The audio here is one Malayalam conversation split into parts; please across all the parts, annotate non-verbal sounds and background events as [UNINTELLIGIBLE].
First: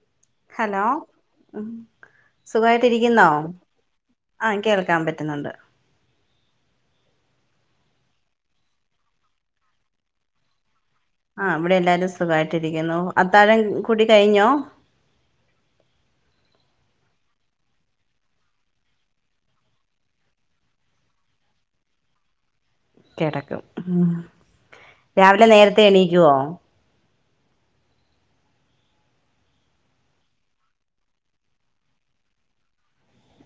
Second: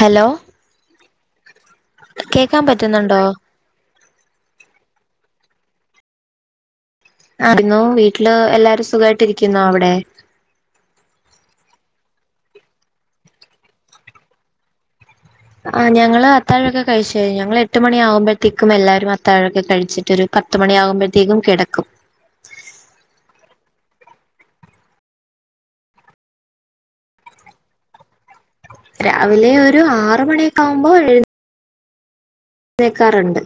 ഹലോ ഹലോ കേക്കാൻ പറ്റുന്നുണ്ടോ സുഖവായിട്ടിരിക്കുന്നോ? ആഹ് കേൾക്കാം പറ്റ്ന്നുണ്ട് ആയിര്ന്നോ? വീട്ടില് എല്ലാരും സുഖായിട്ടിരിക്ക്ന്നോ അവിടെ? ആ ഇവടെയെല്ലാരും സുഖായിട്ടിരിക്കുന്നു അത്താഴം കുടി കഴിഞ്ഞോ? ആ ഞങ്ങള് അത്താഴൊക്കെ കഴിച്ച് കഴിഞ്ഞു ഞങ്ങളെട്ട് മണി ആകുമ്പഴത്തേക്കും എല്ലാരും അത്താഴൊക്കെ കഴിച്ചിട്ടൊരു പത്ത് മണിയാവുമ്പത്തേക്കും കെടക്കും കെടക്കും മ് രാവിലെ നേരത്തെ എണീക്കുവോ? രാവിലെയൊരു ആറ് മണിയൊക്കെ ആവുമ്പോ എഴ്ന്നേ ക്കാറ്ണ്ട്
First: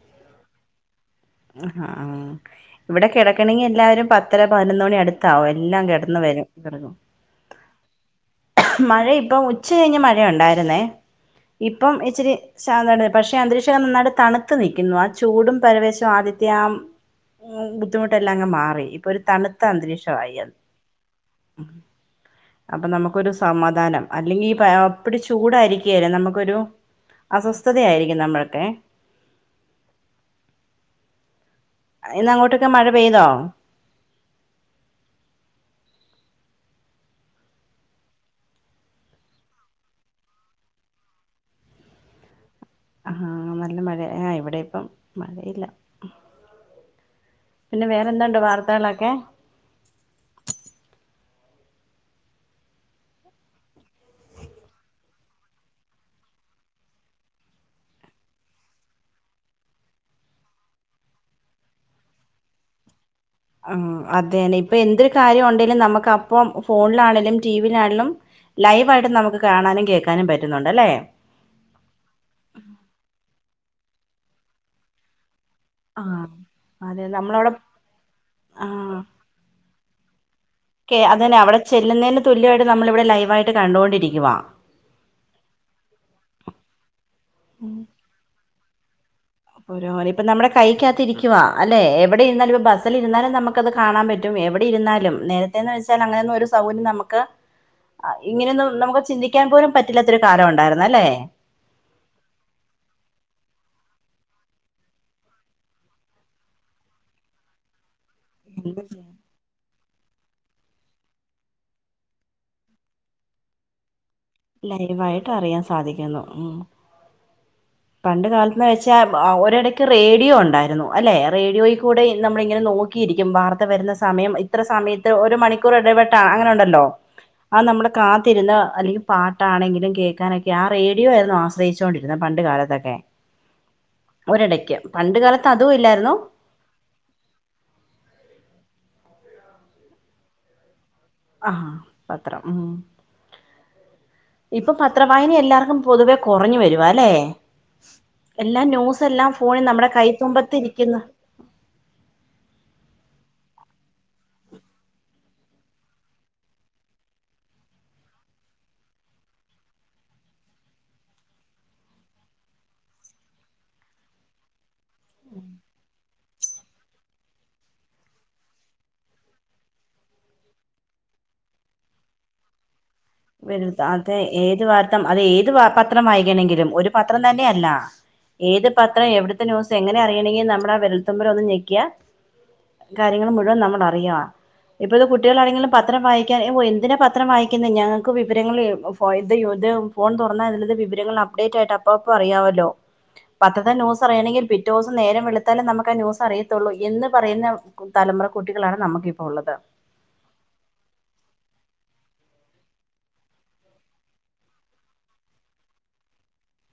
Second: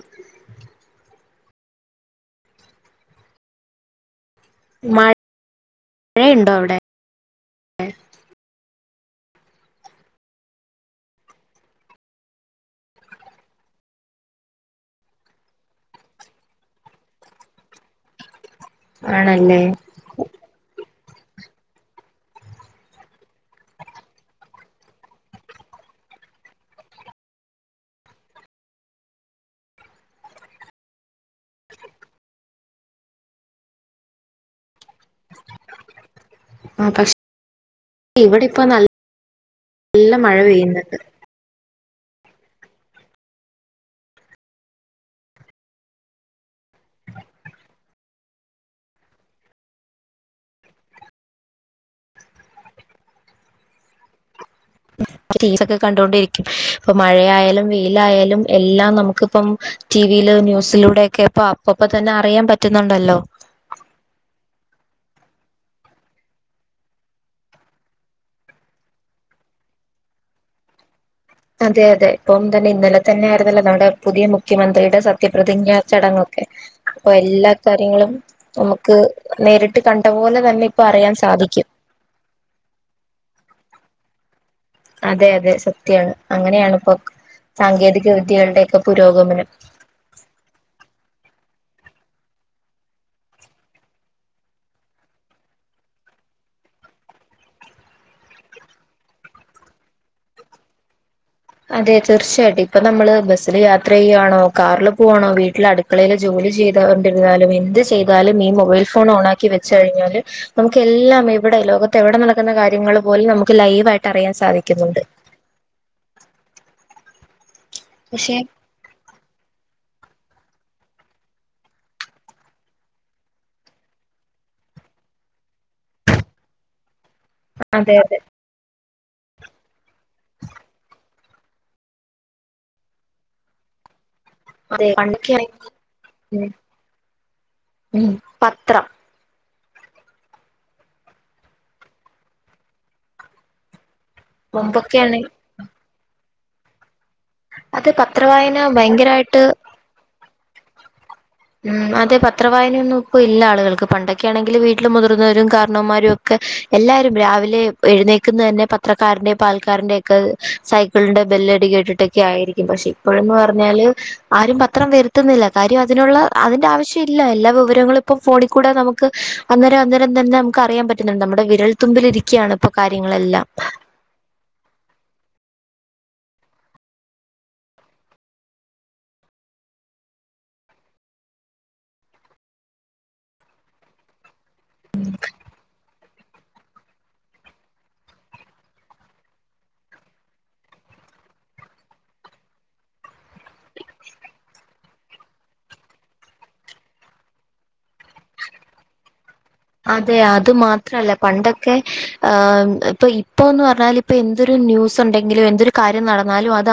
ആ ഹാ ഇവടെ കെടക്കണങ്കിയെല്ലാരും പ ത്തര പതിനൊന്ന് മണിയടുത്താവും എല്ലാം കെടന്ന് വെരും മഴയുണ്ടോ അവിടെ കെടക്കു മഴയിപ്പം ഉച്ച കഴിഞ്ഞ് മഴയൊണ്ടായിര്ന്നേ ഇപ്പം ഇച്ചിരി ഷാന്തായിട്ട് പക്ഷെ അന്തരീക്ഷം നന്നായിട്ട് തണുത്ത് നിക്കുന്നു ആ ചൂടും പരവേശം ല്ലാം ആദ്യത്തിയാം ബുദ്ധിമുട്ടെല്ലാം അങ്ങ് മാറി ഇപ്പൊരു തണുത്ത ആണല്ലേ അന്തരീക്ഷവായി അത് അപ്പൊ നമുക്കൊരു സമാധാനം അല്ലെങ്കി ഈ പായപ്പടി ചൂടായിരിക്കൃലേ നമുക്കൊരു അസ്വസ്ഥതയായിരിക്കും നമ്മള്ട്ടെ ഇന്ന് അങ്ങോട്ടൊക്കെ മഴ പെയ്തോ ആഹ് പക്ഷെ ഇവിടെപ്പോ നല്ല നല്ല മഴ പെയ്യുന്നുണ്ട് ആഹ് നല്ല മഴെ ആഹ് ഇവിടെപ്പം മഴയില്ല പിന്നെ വേറെന്തുണ്ട് വാർത്തകളൊക്കെ രീൽകൊ കണ്ടൊണ്ടിരിക്കും ഇപ്പൊ മഴയാലും വെയിലായാലും എല്ലാം നമുക്പ്പം. ടിവിയില് ന്യൂസിലൂടെയൊക്കെ ഇപ്പോ അപ്പപ്പോ തന്നെ അറിയാൻ പറ്റുന്നുണ്ടല്ലോ ആഹ് അതെന്നെ ഇപ്പൊ എന്തൊരു കാര്യം ഉണ്ടെലും നമക്ക് അപ്പം ഫോണിലാണെലും ടി വിയിലാണെലും ലൈവായിട്ട് നമുക്ക് കാണാനും കേക്കാനും പറ്റുന്നുണ്ട്ലേ അതെ അതെ ഇപ്പോ തന്നെ ഇന്നലെ തന്നെ ആരുന്നല്ലോ നമ്മുടെ പുതിയ മുഖ്യമന്ത്രിയുടെ സത്യപ്രതിജ്ഞ ആ ചടങ്ങൊക്കെ അതെ അപ്പൊ എല്ല നമ്മളവിടെ കാര്യങ്ങളും ആ നമുക്ക് നേരിട്ട് കണ്ട പോലെ തന്നെ ഇപ്പ അറിയാൻ സാധിക്കും [UNINTELLIGIBLE] തുല്യായിട്ട് നമ്മള് ഇവിടെ ലൈവായിട്ട് കണ്ടുകൊണ്ടിരിക്കുവ അതെ അതെ സത്യാണ് അങ്ങനെയാണ് ഇപ്പോ സാങ്കേതിക വിദ്യകളുടെയൊക്കെ പുരോഗമനം ഓരൊവ. ഇപ്പ നമ്മുടെ കൈക്കകത്തിരിക്കുവ അല്ലെ എവിടെ ഇരുന്നാലും ഇപ്പോ ബസൽരുന്നാലും നമുക്ക അത് കാണാൻ പറ്റും പറ്റും എവിടെ ഇരുന്നാലും നേരത്തെന്ന് വെച്ചാൽ അങ്ങനെന്നു ഒരു സൗകര്യം നമക്ക് ഇങ്ങനെയൊന്നും നമക്ക് ചിന്തിക്കാൻ പോലും പറ്റില്ലാത്തൊരു കാലം ഉണ്ടായിരുന്നല്ലെ അതെ തീർച്ചയായിട്ടും ഇപ്പൊ നമ്മള് ബസ്സില് യാത്ര ചെയ്യുവാണോ കാറില് പോവാണോ വീട്ടിൽ അട് ക്കളയിൽ ജോലി ചെയ്തൊണ്ട് ര്ന്നാലും എന്ത് ചെയ്താലും ഈ മൊബൈൽ ഫോൺ ഓൺക്കി വെ ചെഴിഞ്ഞാല് നമുക്ക് എല്ലാം എവടെ ലോകത്ത് എവിടെ നടക്കുന്ന കാര്യങ്ങള് പോലും നമുക്ക് ലൈവയിട്ട് ട്ടെറിയാൻ സാ ലൈവായിട്ട് അറിയാൻ സാധിക്കുന്നു ഉം പണ്ട് പക്ഷെ കാലത്ത്ന്ന് വെച്ച [UNINTELLIGIBLE] ആഹ് ഒരിടക്ക് റേഡിയോ ഉണ്ടായിരുന്നു അല്ലേ റേഡിയോയിൽ കൂടെ നമ്മള ഇങ്ങനെ നോക്കി കിരിക്കും വാർത്ത വരുന്ന സമയം ഇത്ര സമയത്ത് ഒരു മണിക്കൂർ ഇടവെട്ടാ അങ്ങനെ ഉണ്ടല്ലോ ആഹ് നമ്മളെ അതെ അതെ കാത്തിരുന്ന അല്ലെങ്കി പാട്ടാണെങ്കിലും കേക്കാനൊക്കെ ആഹ് റേഡിയോ ആയിരുന്നു ആശ്രയിച്ചോണ്ടിരുന്നത് പണ്ട് കാലത്തൊക്കെ ഒരെടയ്ക്ക് അതെ പണ്ട് പണ്ടൊക്കെയ കാലത്ത് അതു ഇല്ലായിരുന്നു ഉം പത്രം ആഹ് പത്രം ഉം ഇപ്പൊ പത്ര മുമ്പൊക്കെയാണ് വായന എല്ലാർക്കും പൊതുവേ കൊറഞ്ഞു വരുവാലേ അത് പത്രവായന എല്ലാ ന്യൂസ എല്ലാം ഭയങ്കരായിട്ട് ഫോണിൽ നമ്മടെ കൈത്തുമ്പത്തിരിക്കുന്നു ഉം അതെ പത്ര വായനൊന്നും ഇപ്പൊ ഇല്ല ആളുകൾക്ക് പണ്ടൊക്കൊണെങ്കിൽ വീട്ടിൽ മുതിർന്നവരും കാരണവമാരും. [UNINTELLIGIBLE] എല്ലാരും രാവിലെ എഴുന്നേക്കുന്നന്നെ പത്രക്കാരന്റെ പാൽക്കാരന്റെക്കെ സൈക്കിളിന്റെ ബെല്ലടി കേട്ടിട്ടൊക്കെ ആയിരിക്കും പക്ഷെ ഇപ്പോഴന്ന് പറഞ്ഞാല് ആരും പത്രം വരുത്തുന്നില്ല കാര്യം അതിനുള്ള അതിന്റെ ആവശ്യം ഇല്ല എല്ലാ വിവരങ്ങളും ഇപ്പം ഫോണിക്കൂടെ നമുക്ക് അന്നേരം അന്നേരം തന്നെ നമുക്ക് അറിയാൻ പറ്റുന്നുണ്ട് നമ്മുടെ വിരൽ ത്തുമ്പിലിരിക്യാണ് ഇപ്പോ കാര്യങ്ങളെല്ലാം. വെല്ത് അതെ ഏത് വാർത്തം അത് ഏത് പത്രം വായിക്കണെങ്കിലും ഒരു പത്രം തന്നെയ അല്ല. ഏത് പത്രം എവിടുത്തെ ന്യുസ് എങ്ങന അറിയണെങ്കി നമ്മടെ ആഹ് വെരൽത്തുമ്പിലൊന്ന് ഞെക്യ. കാര്യങ്ങൾ മുഴുവൻ നമ്മൾ അറിയാ. ഇപ്പത്തെ കുട്ടിളാണെങ്കിലും പത്രം വായിക്കാൻ എഹ് ഓ എന്തിനാ പത്രം വായിക്കുന്നേ ഞാൻ [UNINTELLIGIBLE] വിവരങ്ങൾ ഫോ ഇത് ഇത് ഫോൺതൊറന്നാ അതിലുള്ള വിവരങ്ങൾ അപ്ഡേറ്റ് ആയിട്ട് അപ്പപ്പ അറിയാവല്ലോ. പത്തത്തെ ന്യസ് അറിയണെങ്കിൽ പിറ്റേസം നേരംവെളുത്തലെ നമക്ക് ന്യുസ് അറിയത്തുള്ളൂ എന്ന് പറയുന്ന. തലമുറ കുട്ടികളാണ് നമക്കിപ്പ ഉള്ളത്. അതെ അത് മാത്രല്ല പണ്ടൊക്കെ ഹ് ഇപ്പൊ ഇപ്പൊന്ന് പറഞ്ഞാല്. ഇപ്പ എന്തൊരു ന്യൂസ് ഉണ്ടെങ്കിലും എന്തൊരു കാര്യം നടന്നാലും ആഹ് അത്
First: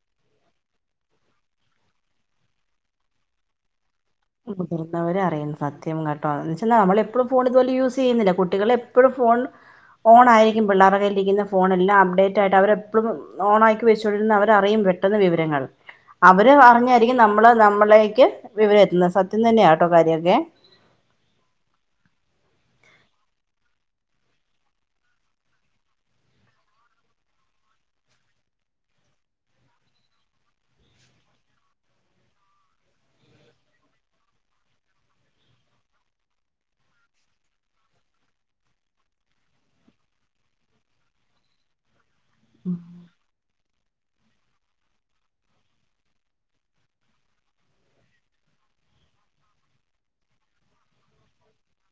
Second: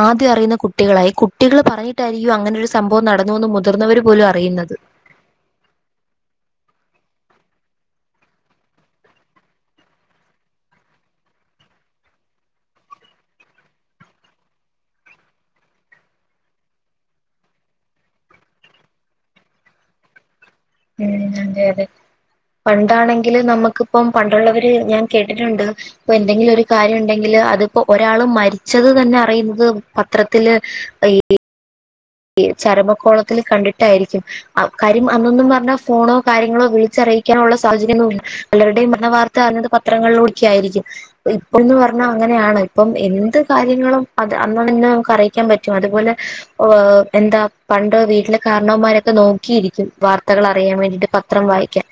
ആദ്യം അറിയുന്ന കുട്ടികളാ ഈ കുട്ടികൾ പറഞ്ഞിട്ടായിരിക്കും അങ്ങനെരു സംഭവം നടന്നുന്ന് മുതിർന്നവർ പോലും അറിയുന്നത്. അവര അറിയും സത്യം കേട്ടോ എന്ന് വെച്ചാൽ നമ്മളെപ്പോഴു ഫോൺ ഇതുപോലേ യൂസ് ചെയ്യുന്നില്ല കുട്ടികളെ എപ്പോഴും ഫോൺ. ഫോണയിരിക്കും പിള്ളേ കയിലിരിക്കുന്ന ഫോണല്ലാം അപ്ഡേറ്റ് ആയിട്ട് അവരെപ്പോളും. ഓണാക്കി വെച്ചോണ്ടിരിന്ന അവര് അറിയും പെട്ടെന്ന് വിവരങ്ങൾ അവര് അറിഞ്ഞായിരിക്കും നമ്മള് നമ്മളേക്ക് വിവരം എത്തുന്നത് സത്യം തന്നെയാട്ടോ കാര്യൊക്കെ ഉം അതെ അതെ പണ്ടാണെങ്കില് നമുക്കിപ്പം പണ്ടുള്ളവര് ഞാൻ കേട്ടിട്ടുണ്ട് ഇപ്പന്തെങ്കിലും ഒരു കാര്യം ഉണ്ടെങ്കില് അതിപ്പോ ഒരാള് മരിച്ചത് തന്നെ അറിയുന്നത് പത്രത്തില് ഈ ചരമക്കോളത്തിൽ കണ്ടിട്ടായിരിക്കും കാര്യം അന്നൊന്നും പറഞ്ഞാൽ ഫോണോ കാര്യങ്ങളോ വിളിച്ചറിയിക്കാനുള്ള സാഹചര്യം ഒന്നും പലരുടെയും മരണ വാർത്ത അറിഞ്ഞത് പത്രങ്ങളിലൂടെക്കെ ആയിരിക്കും ഇപ്പോഴന്ന് പറഞ്ഞാൽ അങ്ങനെയാണ് ഇപ്പം ന്ന് പറഞ്ഞ അങ്ങനെ ആണ് എന്ത് കാര്യങ്ങളും അത് അന്ന്തന്നെ നമുക്ക് അറിയിക്കാൻ പറ്റും അതുപോലെ ഓഹ്‌ എന്താ പണ്ടോ വീട്ടിലെ കാരണവമാരൊക്കെ നോക്കിയിരിക്കും വാർത്തകൾ അറിയാൻ വേണ്ടിയിട്ട് പത്രം വായിക്കാൻ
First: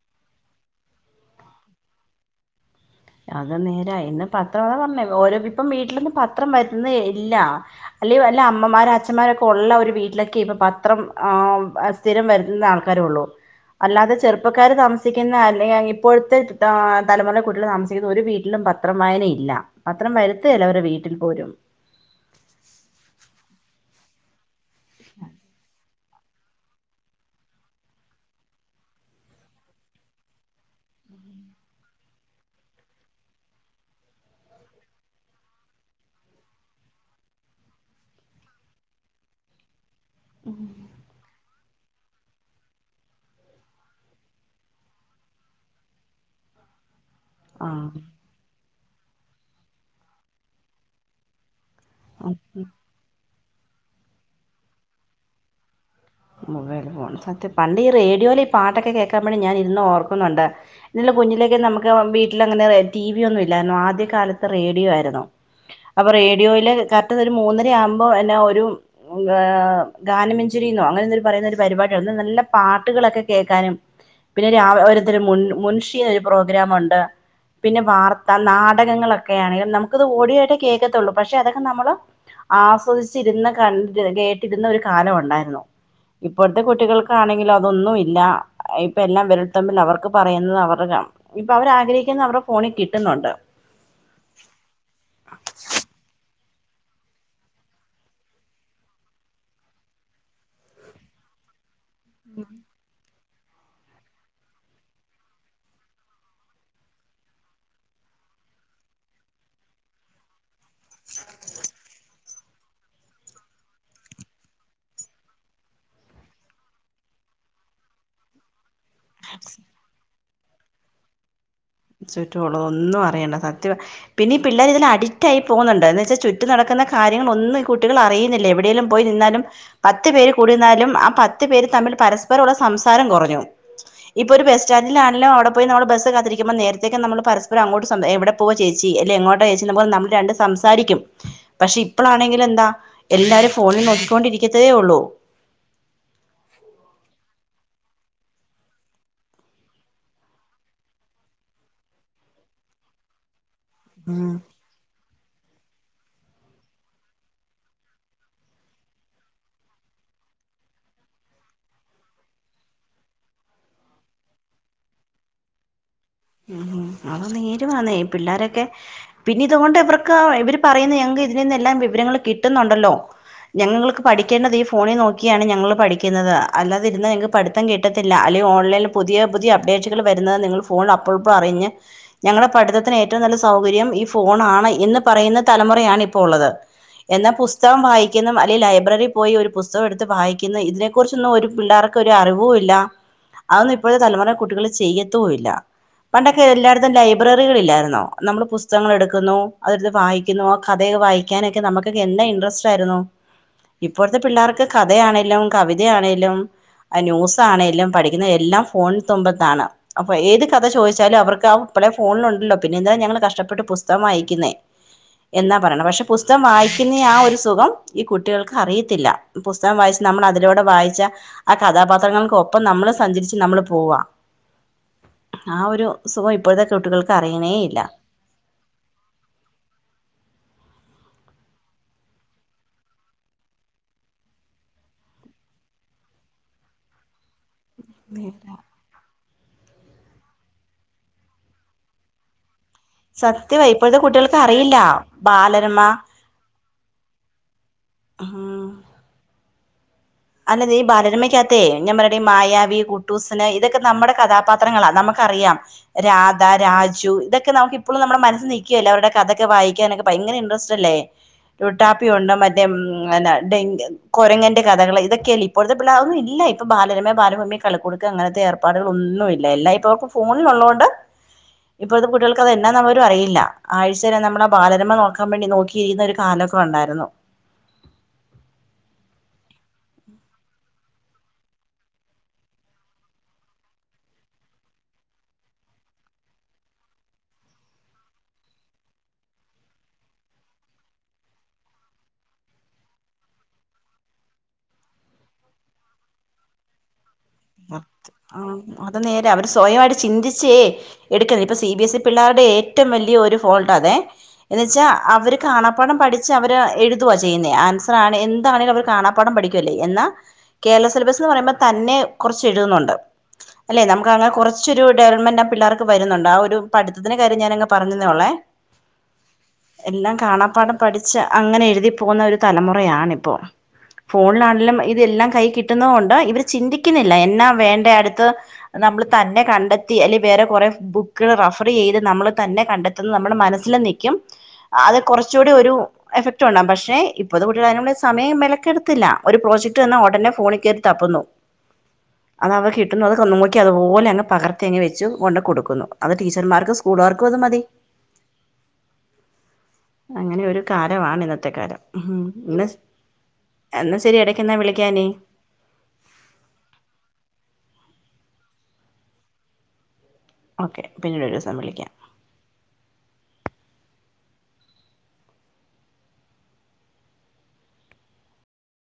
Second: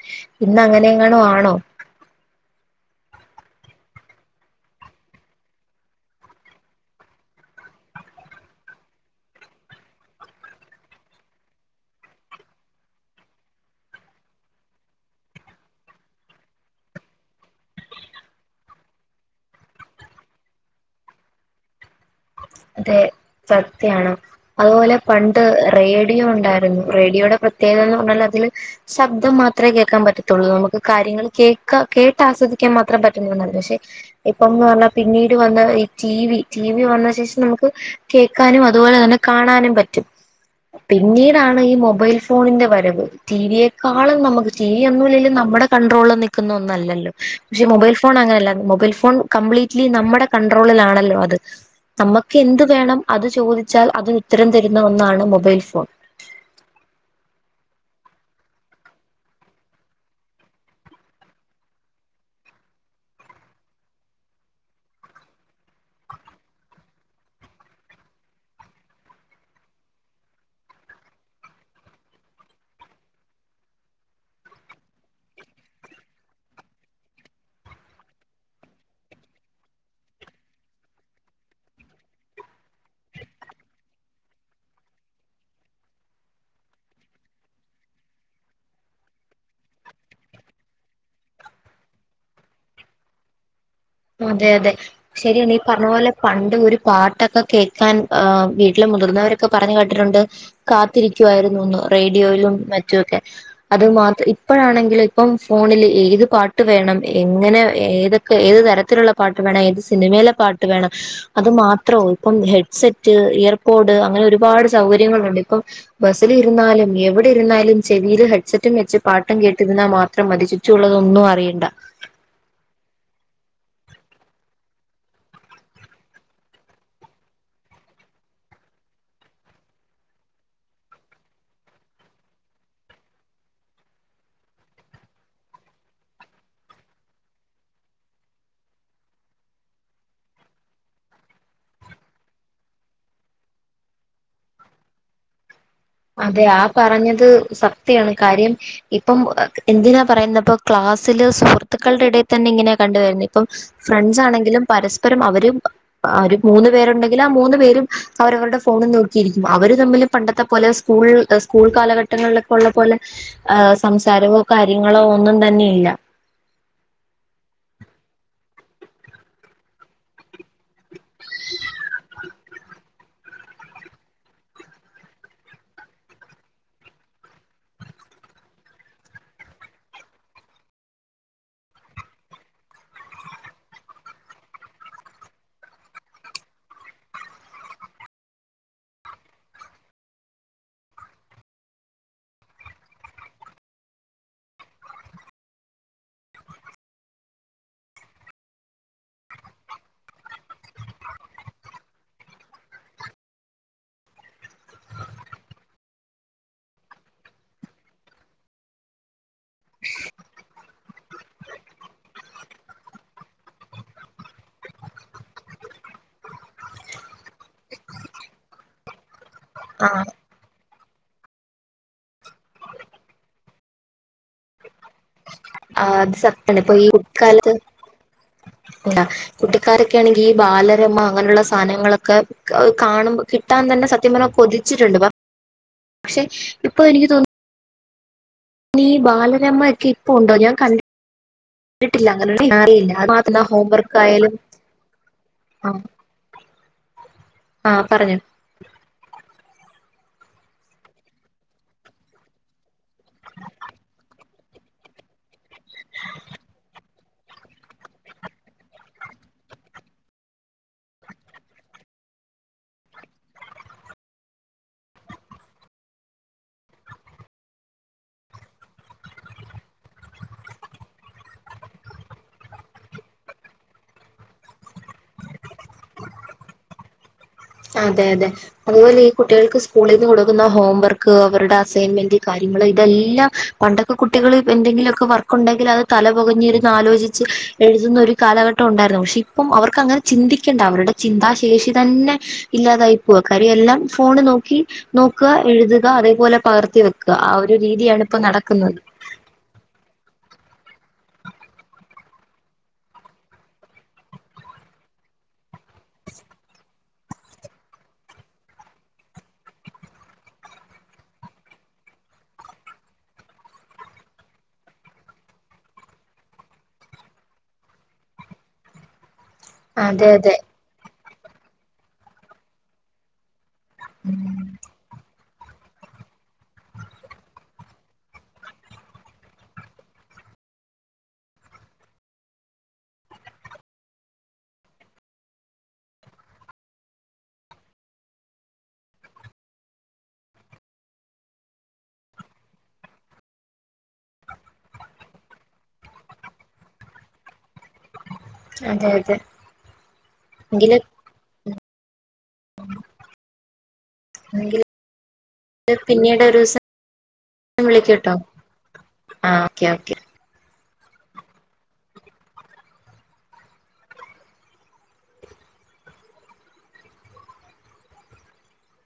ഇന്ന് അങ്ങനെ എങ്ങണോ ആണോ അത് നേര ഇന്ന് പത്രം അതാ പറഞ്ഞേ ഓരോ ഇപ്പം വീട്ടിലൊന്നും പത്രം വരുന്നെ ഇല്ല അല്ലെ വല്ല അമ്മമാരും അച്ഛന്മാരൊക്കെ ഉള്ള ഒരു വീട്ടിലൊക്കെ ഇപ്പൊ പത്രം ആ സ്ഥിരം വരുത്തുന്ന ആൾക്കാരോള്ളൂ അല്ലാതെ ചെറുപ്പക്കാര് താമസിക്കുന്ന അല്ല ഇപ്പോഴത്തെ തലമുറേലെ കുട്ടികൾ താമ ക്കുന്ന ഒരു വീട്ടിലും പത്രം വായന ഇല്ല പത്രം വര്ത്തെലാ അവരെ വീട്ടിൽ പോലും അതെ സത്യാണ് അതുപോലെ പണ്ട് റേഡിയോ ഉണ്ടായിരുന്നു റേഡിയോയുടെ പ്രത്യേകത എന്ന് പറഞ്ഞാൽ അതില് ശബ്ദം മാത്രമേ കേൾക്കാൻ പറ്റത്തുള്ളൂ നമുക്ക് കാര്യങ്ങൾ കേൾക്ക കേട്ട് ആസ്വദിക്കാൻ മാത്രം പറ്റുന്നു ഒള്ളു പക്ഷെ ഇപ്പംന്ന് പറഞ്ഞാ പിന്നീട് വന്ന ഈ ടി വി ടി വി വന്ന ശേഷം നമുക്ക് കേൾക്കാനും അതുപോലെ തന്നെ കാണാനും പറ്റും ഉം പിന്നീട് ആണ്ഈ ഫോണിന്റെ വരവ് ടിവിയെക്കാളും നമുക്ക് ടി വി ഒന്നുല്ലേലും നമ്മുടെ കൺട്രോളിൽ നി നിക്കുന്ന ഒന്നല്ലോ പക്ഷെ മൊബൈൽ ഫോൺ ആഹ് അങ്ങനെയല്ല മൊബൈൽ ഫോൺ കംപ്ലീറ്റ്ലി നമ്മുടെ കൺട്രോളിലാണല്ലോ അത് നമുക്ക് എന്ത് വേണം അത് ചോദിച്ചാൽ അതിന് ഉത്തരം തരുന്ന ഒന്നാണ് മൊബൈൽ ഫോൺ മൊബൈൽ ഫോൺ സത്യം പണ്ട് ഈ റേഡിയോയിൽ പാട്ടൊക്കെ കേൾക്കാൻ വേണ്ട ഞാൻ ഇന്ന് ഓർക്കുന്നുണ്ട് ഇന്നല്ല കുഞ്ഞിലേക്കെ നമുക്ക് വീട്ടില് അങ്ങനെ ടി വി ഒന്നും ഇല്ലായിരുന്നു ആദ്യ കാലത്ത് റേഡിയോ ആയിരുന്നു അപ്പൊ റേഡിയോയില് കറക്റ്റ് ഒരു മൂന്നര ആവുമ്പോ എന്ന ഒരു ഗാ ഗാനമെഞ്ചരി ന്നൊ അങ്ങനെ പറയുന്ന ഒരു പരിപാടി അന്ന് നല്ല പാട്ടുകളൊക്കെ കേൾക്കാനും പിന്നെ രാ ഓരോത്തൊര് മുൻഷീ ഒരു പ്രോഗ്രാമൊണ്ട് പിന്നെ വാർത്ത നാടകങ്ങളൊക്കെ ആണെങ്കിലും നമുക്കത് ഓഡിയോ ആയിട്ടേ കേൾക്കത്തൊള്ളൂ പക്ഷെ അതൊക്കെ നമ്മള് ആസ്വദിച്ചിരുന്ന് കണ്ട്ര് കേട്ടിരുന്ന ഒരു കാലം ഉണ്ടായിരുന്നു ഇപ്പോഴത്തെ കുട്ടികൾക്കാണെങ്കിലും അതൊന്നും ഇല്ല ഇപ്പ എല്ലാം വിരൽ തുമ്പിൽ അവർക്ക് പറയുന്നത് അവർ കാ ഇപ്പൊ അവർ ആഗ്രഹിക്കുന്ന അവര്ടെ ഫോണിൽ കിട്ടുന്നുണ്ട് അതെ അതെ ശരിയാണ് ഈ പറഞ്ഞപോലെ പണ്ട് ഒരു പാട്ടൊക്കെ കേൾക്കാൻവീട്ടിലെ മുതിർന്നവരൊക്കെ പറഞ്ഞു കേട്ടിട്ടുണ്ട് കാത്തിരിക്കുവായിരുന്നുന്ന് റേഡിയോയിലും മറ്റും ഒക്കെ അത് മാത്രം ഇപ്പോഴാണെങ്കിലോ ഇപ്പം ഫോണില് ഏത് പാട്ട് വേണം എങ്ങനെ ഏത് ഏത് തരത്തിലുള്ള പാട്ട് വേണം ഏത് സിനിമയിലെ പാട്ട് വേണം അത് മാത്രോ ഇപ്പം ഹെഡ്സെറ്റ് ഇയർപോഡ് അങ്ങനെ ഒരുപാട് സൗകര്യങ്ങളുണ്ട് ഇപ്പം ബസ്സില് ഇരുന്നാലും എവിടെ ഇരുന്നാലും ചെവില് ഹെഡ്സെറ്റും വെച്ച് പാട്ടും കേട്ട് ഇരുന്ന മാത്രം മതി ചുറ്റും ഉള്ളത് ഒന്നും അറിയണ്ട ചുറ്റും ഉള്ളതൊന്നും അറിയണ്ട സത്യ പിന്നെ ഈ പിള്ളേർ ഇതിൽ അഡിക്റ്റായി പോകുന്നുണ്ട് എന്ന് വെച്ചാൽ ചുറ്റും നടക്കുന്ന കാര്യങ്ങളൊന്നും ഈ കുട്ടികൾ അറിയുന്നില്ല എവിടെേലും പോയി നിന്നാലും പത്ത് പേര് കൂടി നിന്നാലും ആ പത്ത് പേര് തമ്മിൽ പരസ്പരമുള്ള സംസാരം കുറഞ്ഞു ഇപ്പൊ ഒരു ബസ് സ്റ്റൻഡില് ആണെലും അവിടെപോയി നമ്മള് ബസ് കാത്തിരിക്കു നേരത്തൊക്കെ നമ്മൾ പരസ്പരം അങ്ങോട്ടു എവടെ പോവാ ചേച്ചി അല്ലെ എങ്ങോട്ടാ ചേച്ചി നമ്മള് രണ്ട് സംസാരിക്കും പക്ഷെ ഇപ്പളാണെങ്കിലെന്താ എല്ലാരും ഫോണിൽ നോക്കിക്കൊണ്ടിരിക്കത്തതേ ഒള്ളൂ. അതെ ആഹ് പറഞ്ഞത് സത്യയാണ് കാര്യം. ഇപ്പം എന്തിനാ പറയുന്ന പ്പ ക്ലാസ്സില് സുഹൃത്തുക്കളുടെ ഇടയിൽ തന്നെ ഇങ്ങനെയ കണ്ടുവരുന്ന് ഇപ്പം. ഫ്രണ്ട്സ് ഉം ആണെങ്കിലും പരസ്പരം അവര്. ബ ഒരു മൂന്നു പേരുണ്ടെങ്കിലും ആഹ് മൂന്നു പേരും അവരവരുടെ ഫോണിൽ നോക്കിയിരിക്കും അവര് തമ്മിൽ പണ്ടത്തെ പോലെ സ് സ്കൂൾ ല് സ്കൂൾ കാലഘട്ടങ്ങളിലൊക്കെ ഉള്ള പോലെ. ആഹ് സംസാരമോ കാര്യങ്ങളോ ഒന്നും തന്നെയില്ല. ഉം അതൊ നേരുആന്നെ പിള്ളോരൊക്കെ. പിന്നെ ഇതുകൊണ്ട് ഇവർക്ക് ഇവര് പറയുന്ന ഞങ്ങക്ക് ഇതിൽ നിന്ന് എല്ലാം വിവരങ്ങളും കിട്ടുന്നുണ്ടല്ലോ. ഞങ്ങക്ക് പഠിക്കേണ്ടത് ഈ ഫോണിൽ നോക്കിയാണ് ഞങ്ങൾ പഠിക്കുന്നത് അല്ലാതെ ഇരുന്ന ഞങ്ങൾക്ക് പഠിത്തം കിട്ടത്തില്ല അല്ലെങ്കിൽ ഓൺലൈനിൽ പുതിയ പുതിയ അപ്ഡേഷുകൾവരുന്നത് നിങ്ങൾ ഫോണിൽ അപ്പോഴപ്പോയും അറിഞ്ഞ്. ഞങ്ങളുടെ പഠിതത്തിന് ഏറ്റവും നല്ല സൗകര്യം ഈ ഫോൺ ആണ് എന്ന് പറയുന്ന തലമുറയാണ് ഇപ്പോ ഉള്ളത്. എന്നാ പുസ്തകം വായിക്കുന്നെ അല്ലെങ്കിൽ ലൈബ്രറിൽ പോയി ഒരു പുസ്തകം എടുത്ത് വായിക്കുന്ന ഇതിന്. ഇതിനെ കുറിച്ചൊന്നും ഒരു പിള്ളേർക്ക് ഒരു അറിവും ഇല്ല അതൊന്നും ഇപ്പോഴത്തെ തലമുറ കുട്ടികൾ ചെയ്യത്തൂല്ല. പണ്ടൊക്കെ എല്ലായിടത്തും ലൈബ്രറികൾളില്ലായിരുന്നോ നമ്മള് പുസ്തകങ്ങൾ എടുക്കുന്നു അതെടുത്ത് വായികു വായികുന്നു കഥെയൊക്കെ വായിക്കാനൊക്കെ നമുക്ക് എന്തൊരു ഇൻട്രസ്റ്റ് ആയിരുന്നു. ഇപ്പോഴത്തെ പിള്ളേർക്ക് കഥയാണേലും കവിതയാണേലും. ന്യൂസ് ആണെലും പഠിക്കുന്ന എല്ലാം ഫോണി തുമ്പത്താണ് അപ്പൊ ഏത് കഥ ചോദിച്ചലും ചോദിച്ചാലും അവർക്ക് ആപ്പളെ ഫോണിലുണ്ടല്ലോ പിന്നെന്താ ഞങ്ങങ്ങള് കഷ്ടപ്പെട്ട് പുസ്തകം വായിക്കുന്നേ. എന്നാ പറയുണ് പക്ഷെ പുസ്തകം വായിക്കുന്ന ആ ഒരു സുഖം ഈ കുട്ടികൾക്ക് അറിയത്തില്ല. പുസ്തകം ആ വായിച്ച് നമ്മൾ അതിലൂടെ വായിച്ച് ആ കഥാപാത്രങ്ങൾക്കൊപ്പം നമ്മള് സഞ്ചരിച്ച് നമ്മള് പോവാ. ആഹ് ഒരു അത് സുഖം സത്യാണ് ഇപ്പോഴത്തെക്കെ ഇപ്പൊ ഈ കുട്ടികൾക്ക് അറിയണേ കുട്ടിക്കാലത്ത് ഇല്ല. കുട്ടിക്കാലൊക്കൊആണെങ്കിൽ ഈ ബാലരമ അങ്ങനെയുള്ള സാധനങ്ങളൊക്കെ അഹ് കാണുമ്പ കിട്ടാൻ തന്നെ സത്യം പറഞ്ഞ കൊതിച്ചിട്ടുണ്ട് പ പക്ഷെ ഇപ്പൊ എനിക്ക് തോന്നുന്നു. ഈ ബാലരമ്മ ഒക്കെ ഇപ്പ ഉണ്ടോ ഞാൻ കണ്ട് കണ്ടിട്ടില്ല അങ്ങനെരു കാര്യല്ല. സത്യവാ ഇപ്പോത്തെ കുട്ടികൾക്ക് അറിയില്ല ബാലരമ്മ. ആഹ് പറഞ്ഞോ. ഉം അല്ല ദേ ഈ ബാലരമയ്ക്കകത്തേ നമ്മുടെ ഈ മായവി കുട്ടൂസന് ഇതൊക്കെ നമ്മുടെ കഥാപാത്രം. പത്രങ്ങളാ നമുക്കറിയാം. രാധാ രാജു ഇതൊക്കെ നമുക്ക് ഇപ്പോഴും നമ്മുടെ മനസ്സിൽക്കുവല്ല അവരുടെ കഥൊക്കെ വായിക്കാനൊക്കെ ഭയങ്കര ഇൻട്രസ്റ്റ്. ദല്ലേ ല്ലുട്ടാപ്പി ഉണ്ട് മറ്റേ ഡിങ്ക കൊരങ്ങന്റെ കഥകൾ. ഇതൊക്കെയല്ലെ ഇപ്പോഴത്തെ പിള്ള ഒന്നുംല്ല ഇപ്പൾ ബാലരമയ ബാലഭൂമി കളിക്കൊടുക്കുക അങ്ങനത്തെ ഏർപ്പാടുകളൊന്നുമില്ല എല്ല ഇപ്പോ ഫോണിലുള്ളോണ്ട്. ഇപ്പോഴത്തെ കുട്ടികൾക്ക്ത് എന്നാന്ന് പോലും അറിയില്ല ആഴ്ചെല് നമ്മുടെ ബാലമ നോക്കാൻ വേണ്ടി നോക്കി കിഴിയുന്നൊരു കാലമൊക്കെ ഉണ്ടായിരുന്നു. അതെ അതെ. അതുപോലെ ഈ കുട്ടികൾക്ക് സ്കൂളിൽ നിന്ന് കൊടുക്കുന്ന ഹോംവർക്ക് അവരുടെ അസൈൻമെന്റ് കാര്യങ്ങൾ ഇതെല്ലാം. പണ്ടൊക്കെ കുട്ടികൾ എന്തെങ്കിലുമൊക്കെ വർക്ക് ഉണ്ടെങ്കിൽ അത് തലപകഞ്ഞിരുന്ന് ആലോചിച്ച് എഴുതുന്നൊരു. കാലഘട്ടം ഉണ്ടായിരുന്നു പക്ഷെ ഇപ്പം അവർക്ക് അങ്ങനെ ചിന്തിക്കേണ്ട അവരുടെ ചിന്താശേഷി തന്നെ. ഇല്ലാതായി പോവ കാര്യ എല്ലാം ഫോണ് നോക്കി നോക്കുക എഴുതുക അതേപോലെ പകർത്തി വെക്കുക. ആഹ് ഒരു ആ രീതിയാണ് ഇപ്പോ ആ നടക്കുന്നത്. അത് നേരെ അവർ സ്വയമായിട്ട് ചിന്തിച്ചേ. എടുക്കത് ഇപ്പൊ സി ബി എസ് ഇ പിള്ളേരുടെ ഏറ്റവും വലിയ ഒരു ഫോൾട്ട് അതെ. എന്ന വെച്ചാൽ അവര് കാണാടം പഠിച്ച് അവര് എഴുതുുകവാ ചെയ്യുന്നേ ആൻസർ ആണെ എന്താണെലും അവര് കാണാ പാഠം പഠിക്കുവല്ലേ എന്നാ കേരള സിലബസ്ന്ന് പറയുമ്പോ തന്നെ കുറച്ച് എഴുതുന്നുണ്ട്. അല്ലേ നമുക്കങ്ങനെ കുറച്ചൊരു ഡെവലപ്മെന്റ് ആഹ് പിള്ളേർക്ക് വരുന്നുണ്ട് ആഹ് ഒരു പഠത്തത്തിന് കാര്യം ഞാനങ്ങ് പറഞ്ഞതോള്ളേ. അതെ എല്ലാം അതെ കാണാപ്പാടം പഠിച്ച അങ്ങനെ എഴുതി പോകുന്ന ഒരു തലമുറയാണിപ്പോ. ഫോണിലാണെങ്കിലും ഇതെല്ലാം കൈ കിട്ടുന്ന കൊണ്ട് ഇവര് ചിന്തിക്കുന്നില്ല എന്നാ വേണ്ട അടുത്ത്. നമ്മൾ തന്നെ കണ്ടെത്തി അല്ലെങ്കിൽ വേറെ കുറെേ ബുക്കൾ റഫർ ചെയ്ത് നമ്മൾ തന്നെ കണ്ടെത്തി. ത്തുന്നത് നമ്മുടെ മനസ്സിലും നിക്കും അത് കുറച്ചുകൂടി ഒരു എഫക്റ്റ് ഉണ്ടാം പക്ഷെ ഇപ്പത്തെ കൂട്ടികളതിനുള്ള സമയം മിനക്കെടുത്തില്ല ഒരു പ്രോജക്ട് തന്ന് ഉടനെ ഫോണിൽ കയറി തപ്പുന്നു അത് അവ കിട്ടുന്നു അതൊക്കെ നോക്കി അതുപോലെ അങ് പകർത്തിയങ്ങ് വെച്ച് കൊണ്ട് കൊടുക്കുന്നു അത് ടീച്ചർമാർക്കും സ്കൂള്കാർക്കും അത് മതി അതെ അതെ അങ്ങനെ ഒരു എങ്കില് കാലമാണ് ഇന്നത്തെ കാലം ഉഹും എന്നാ എന്നാ ശരി ഇടയ്ക്ക് എന്നാ എങ്കില് വിളിക്കാനി പിന്നീട് ഒരു ദിവസം വിളിക്ക ട്ടോ ആഹ് ഓക്കെ ഓക്കെ ഓക്കെ പിന്നീട് ഒരു ദിവസം വിളിക്കാം